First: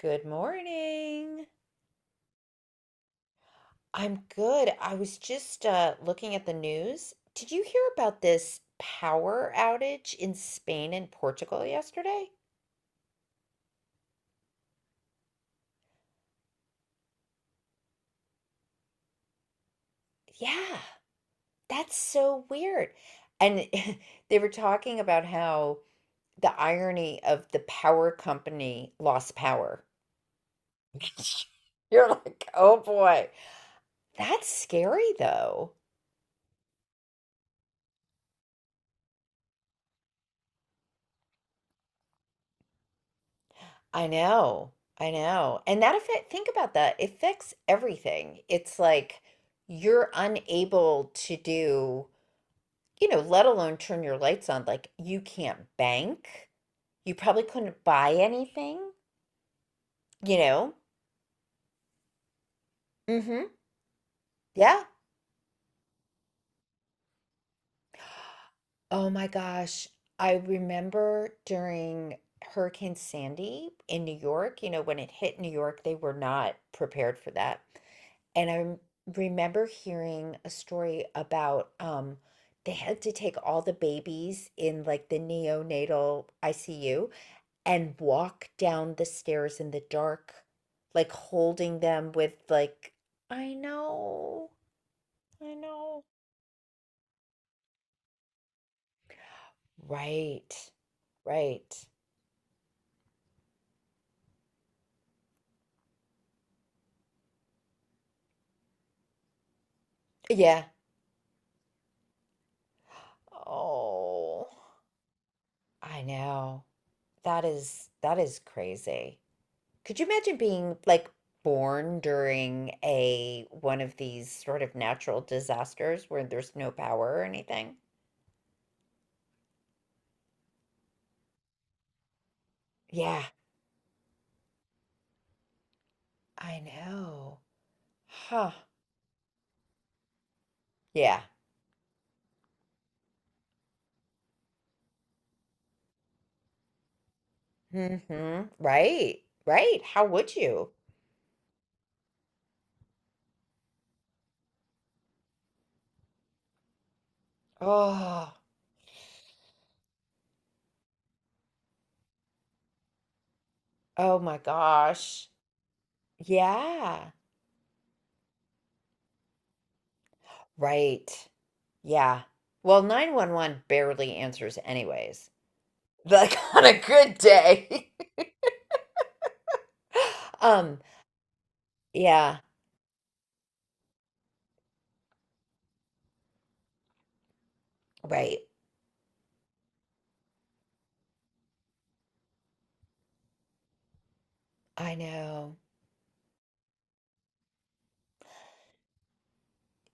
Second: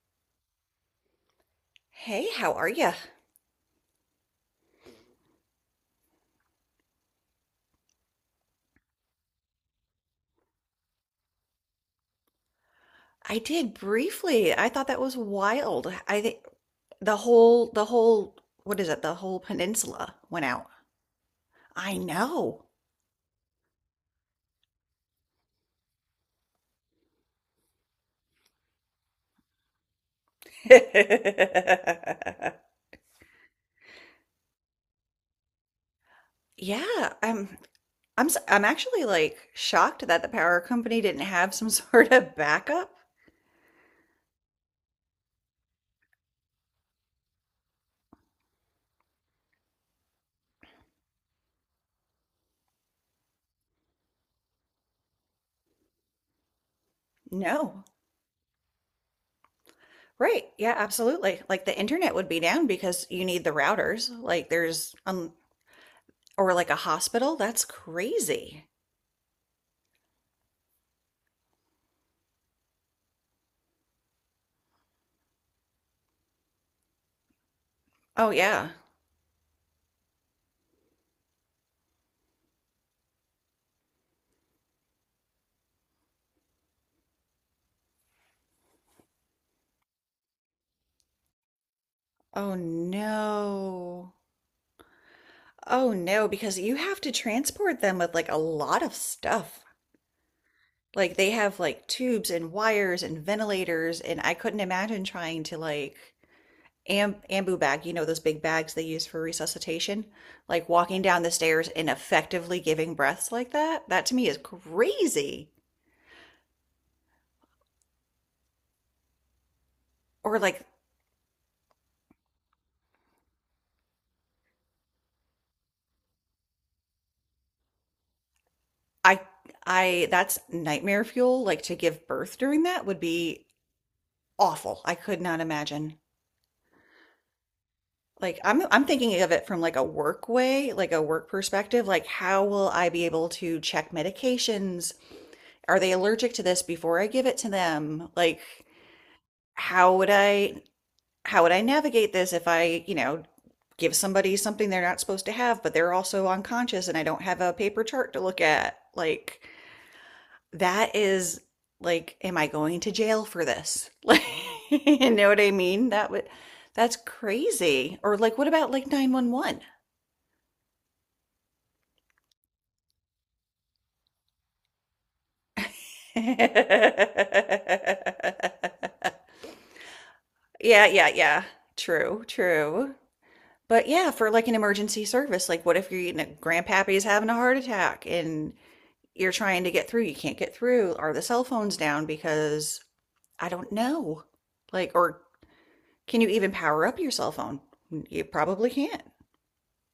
Good morning. Hey, how are you? I'm good. I was just looking at the news. Did you hear about this power outage in Spain and Portugal yesterday? I did briefly. I thought that was wild. I think the whole what is it? The whole peninsula went out. Yeah, that's I so know. weird. And they were talking about how the irony of the power company lost power. You're like, oh boy, that's scary though. Yeah, I'm actually like shocked that the power company didn't have some sort of backup. I know. I know. And that affect think about that. It affects everything. It's like you're unable to do, you know, let alone turn your lights on. Like you can't bank. You probably couldn't No. buy anything, you Right. know? Yeah, absolutely. Like the internet would be down because you need Mm-hmm. the routers. Like Yeah. there's Or like a hospital. That's crazy. Oh my gosh. I remember during Hurricane Sandy in New York, you know, when it hit New York, they were not prepared for that. Oh And yeah. Remember hearing a story about they had to take all the babies in like the neonatal ICU and walk down the stairs in the dark, like holding them with Oh like, I no. know, I Oh know. no, because you have to transport them with like a lot of stuff. Right, Like they have right. like tubes and wires and ventilators, and I couldn't imagine trying to like am ambu bag, you know, those big bags they use for resuscitation, like Yeah, walking down the stairs and effectively giving breaths like that. That to me is oh, crazy. I know. That is crazy. Could you imagine Or like being like born during a one of these sort of natural disasters where there's no power or anything? I I that's nightmare fuel, like to give birth during that would Yeah, be awful. I could not imagine. I know. Like Huh. I'm thinking of it from like a work way, like a Yeah. work perspective, like how will I be able to check medications? Are they allergic to this before I give it to them? Like Hmm. Right. Right. how How would would I you? how would I navigate this if I, you know, give somebody something they're not supposed to have, but they're also unconscious and I don't have a paper chart to Oh, look at? Like that is like am I going to jail for this? oh Like my you gosh. know what I mean? That would that's Yeah. crazy. Or like what about like 911? Right. Yeah. Well, 911 barely answers anyways. Like on a good day. Um, Yeah, yeah, yeah. True, yeah, true. But yeah, for like an emergency service, like what if you're eating a grandpappy's having a heart attack right. and you're trying to get through, you can't get through. Are the cell phones down? Because I don't know. Like, I or know. can you even power up your cell phone? You probably can't.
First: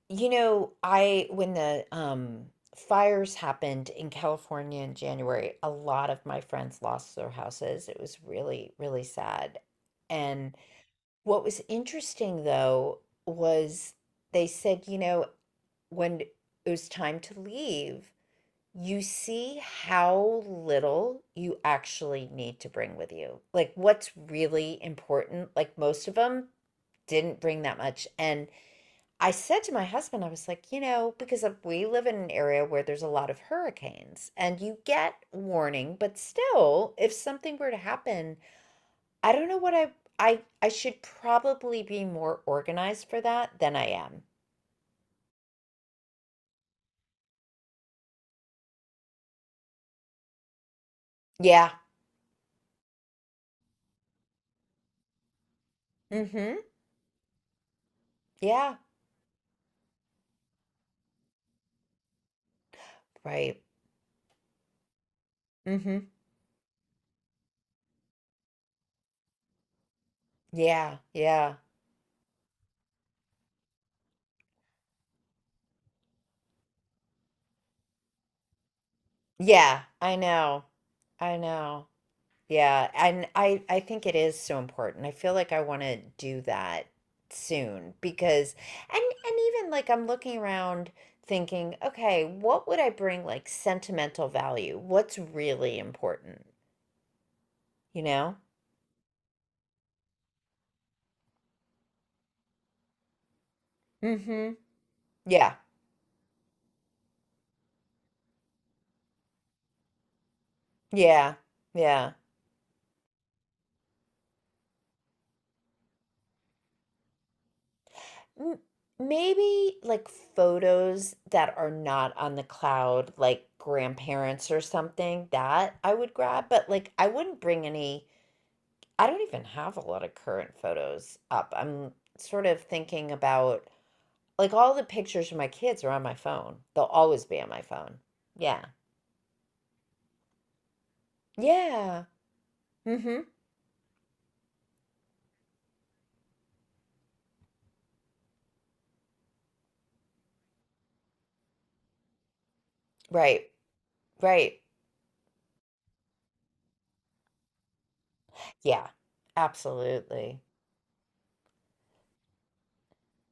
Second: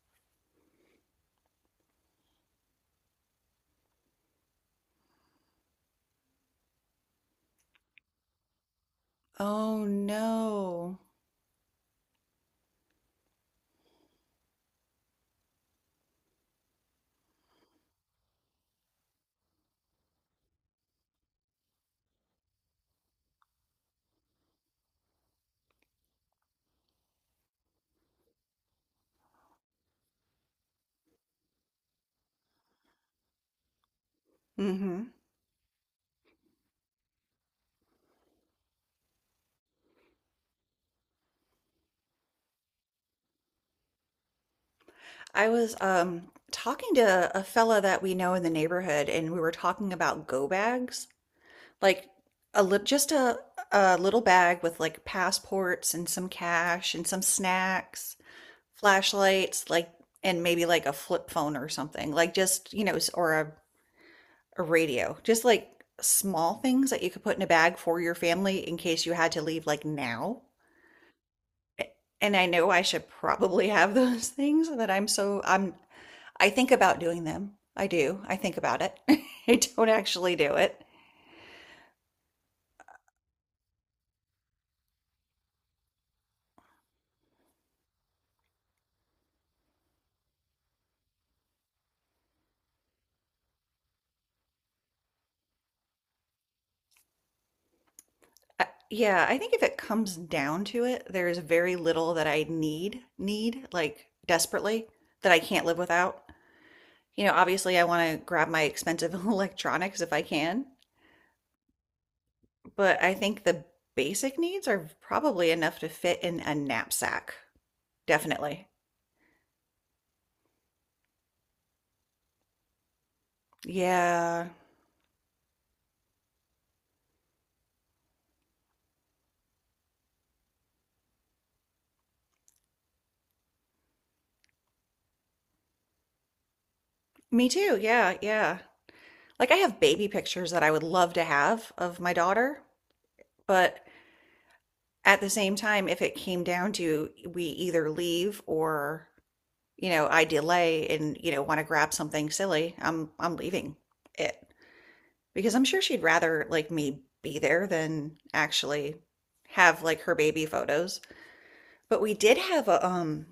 You know, I when the fires happened in California in January, a lot of my friends lost their houses. It was really, really sad. Oh And no. what was interesting though was they said, you know, when it was time to leave, you see how little you actually need to bring with you. Like what's really important, like most of them didn't bring that much. And I said to my husband, I was like, you know, because we live in an area where there's a lot of hurricanes and you Mm-hmm. get warning, but still, if something were to happen, I don't know what I should probably be more organized for that than I am. I was talking to a fella that we know in the neighborhood and we were talking about go bags. Yeah. Like a lit just a a little bag with like passports and some Mm-hmm. cash and some snacks, Yeah. flashlights, like and maybe like a flip phone or something. Like just, you know, or Right. a radio. Just like Mm-hmm. small things that you could put in a bag for your family in case you had to leave like now. Yeah. Yeah. A- And I know I should probably have those things that I'm so I'm I think about doing them. I do. I think about it. I Yeah, don't I actually do know. it. I know. Yeah, and I think it is so important. I feel like I want to do that soon because and even like I'm looking around thinking, okay, what would I bring like sentimental value, What's really important, you know? Uh, yeah, I think if it comes down to it, there is very little that I need need, like, Mm-hmm. desperately, that I Yeah. can't live without. You know, obviously, I wanna grab my expensive electronics if I can, Yeah. Yeah. but I think the basic needs are probably enough to fit in a knapsack. M Definitely. Maybe, like, photos that are not on the cloud, like Yeah. grandparents or something, that I would grab, but, like, I wouldn't bring any. I don't even have a lot of current photos up. I'm sort of thinking about like, all the pictures of my kids are on my phone. They'll always be Me on my too, phone. yeah, yeah. Yeah. Like, I have baby pictures that I would love to have of Yeah. my daughter, Mhm. but at the same time, if it came down to we either leave or you know, I delay and, you know, wanna grab something silly, I'm Right. leaving it. Right. Because I'm sure she'd rather, like, me be there than Yeah. actually have, like, her Absolutely. baby photos. But we did have a,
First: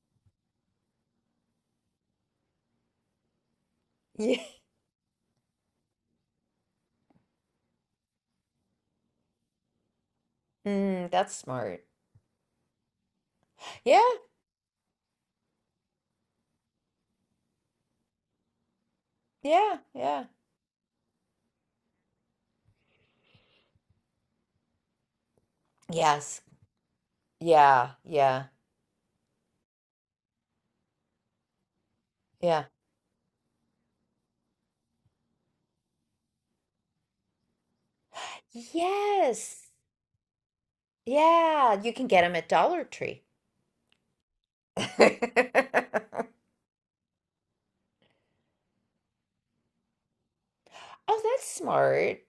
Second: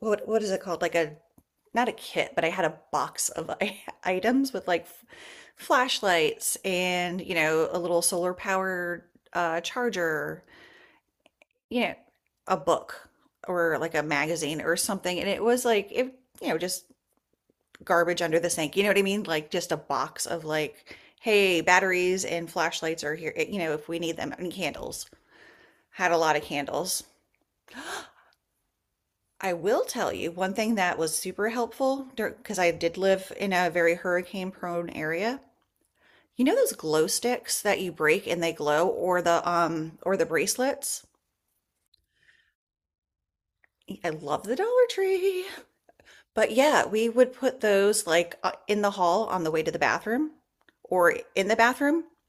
what is it called? Like a not a kit, but I had a box of I Yeah. items with, like, f flashlights and, you know, a little solar powered, charger, Mm, that's you smart. know, a book or, like, Yeah. a magazine or something, and it was, like, it you know, just garbage under the sink. You know what I mean? Like just a Yeah. Yeah. box of like, hey, batteries and flashlights are here, eh, you know, if we need them, and candles. Had a lot Yes. of candles. Yeah, yeah, I will tell you one thing that was super helpful because yeah. I did live in a very hurricane prone area. You know those glow sticks that you break and they glow Yes. Or the bracelets? Yeah, you can get them at Dollar Tree. I love the Dollar Tree. But yeah, we would put those like in the hall on the way to the bathroom or Oh, that's in the bathroom smart.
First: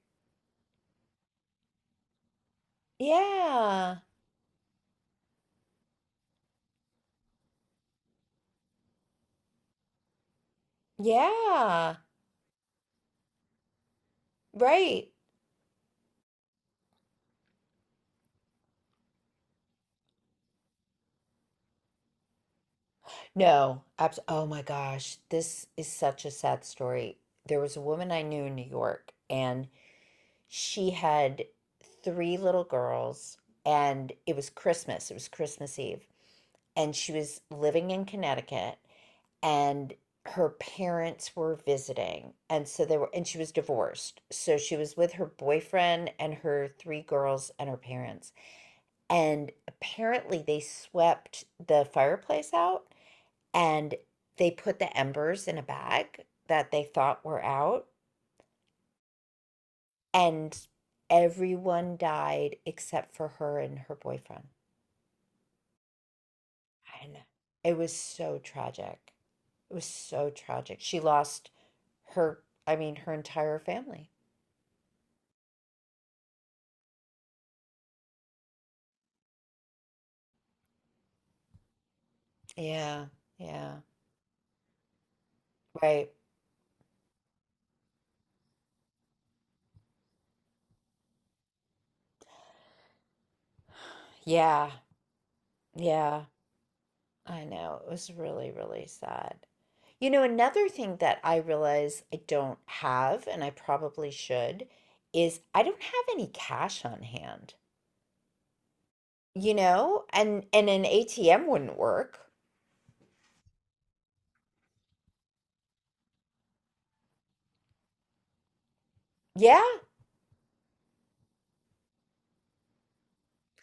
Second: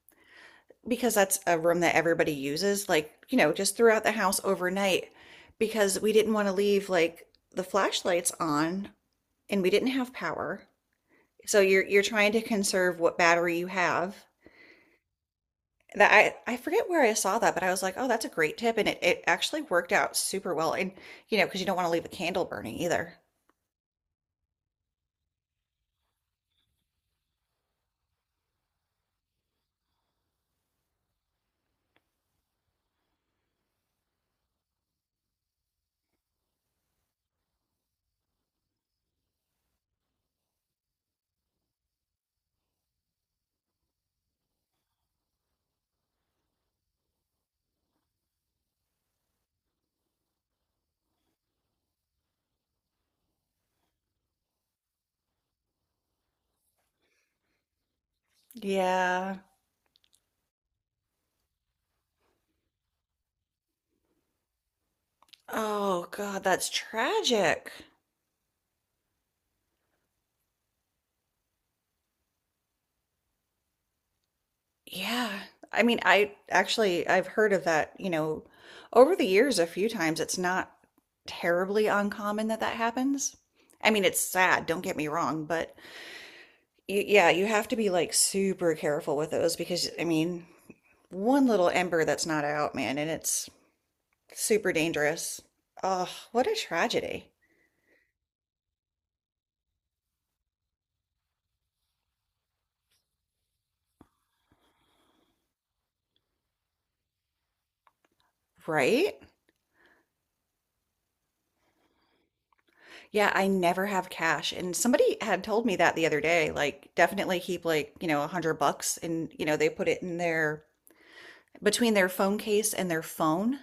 because that's a room that everybody uses, like, you know, just Yeah. throughout the house overnight because we didn't want to leave like the flashlights on and we didn't have power. So you're Yeah. you're trying to conserve what battery you have. Right. That I forget where I saw that, but I was like, "Oh, that's a great tip." And it actually worked out super well. And you know, because you don't want to leave a candle burning either. No. Abs Oh my gosh. This is such a sad story. There was a woman I knew in New York, and she had three little girls, and it was Christmas. It was Christmas Eve. And she was living in Connecticut. And her parents were visiting and so they were and she was divorced, so she was with her boyfriend and her three girls and her parents, and apparently they swept the fireplace out and they put the embers in a bag that they thought were out, Yeah. and everyone died except for her and her boyfriend. Oh God, that's And tragic. it was so tragic it was so tragic, she lost her, I mean, her entire family. Yeah. I mean, I've heard of that, you know, over the years a few times. It's not terribly uncommon that that Yeah, happens. yeah, I mean, it's sad, don't get me wrong, but right. y yeah, you have to be like super careful with those because I mean, one little ember that's not out, man, and it's Yeah, super dangerous. Oh, yeah, what a tragedy. I know. It was really, really sad. You know, another thing that I realize I don't have, and I probably should, is I don't have any cash on hand. Right? You know, and an ATM wouldn't work. Yeah, I never have cash. And somebody had told me that the other day, like definitely keep like, you know, 100 bucks and, you know, Yeah. they put it in their between their phone case and their phone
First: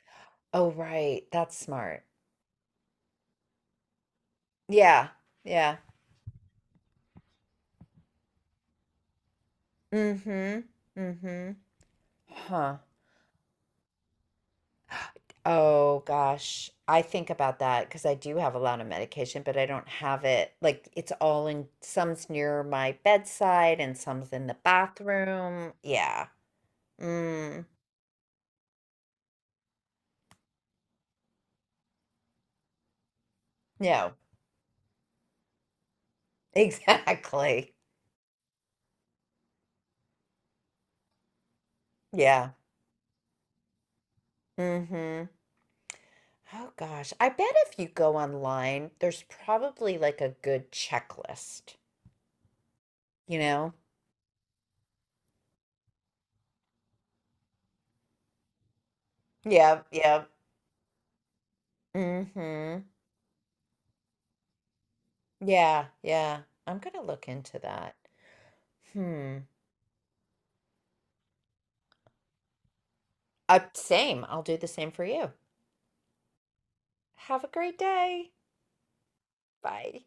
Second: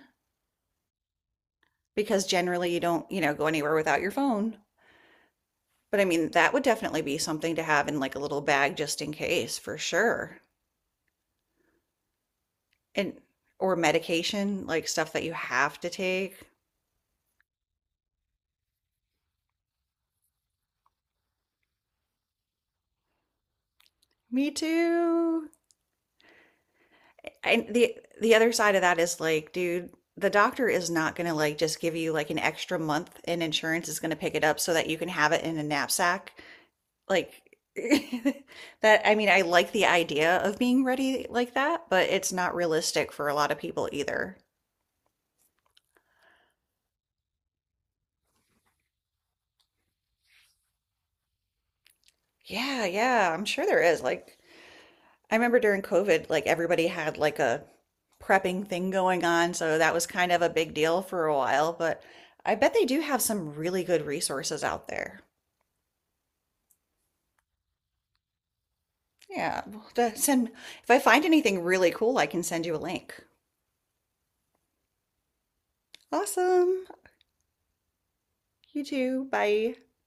Oh, right. That's smart. because generally you don't, you know, go anywhere without your phone. Yeah. Yeah. But I mean, that would definitely be something to have in like a little bag just in case, for sure. Mm-hmm. Mm-hmm. Huh. And or medication, like stuff that you have to Oh take. gosh, I think about that because I do have a lot of medication, but I don't have it like it's all in some's near my bedside and some's in Me the too. bathroom. Yeah. Mm, And the other side of that is like, dude, the doctor is not going to like just give you like an extra month and insurance is going no, to pick it up so that you can have it in a knapsack like exactly. that I mean, I like the idea of being ready like that, but it's Yeah. not realistic for a lot of people either. Mm-hmm. Oh gosh, I bet if you go online, there's probably like a good checklist, Yeah, yeah, you I'm sure know? there is. Like I remember during COVID, like everybody had like a prepping thing going on, so Yeah, that was yeah. kind of a big deal for a while, but I bet Mm-hmm. they do have some really good resources out there. Yeah, yeah. I'm gonna look into that. Hmm. Yeah, we'll have to send if I find anything really cool, I can send you a link. Same. I'll do the same for you. Awesome. Have a great day. You too. Bye. Bye.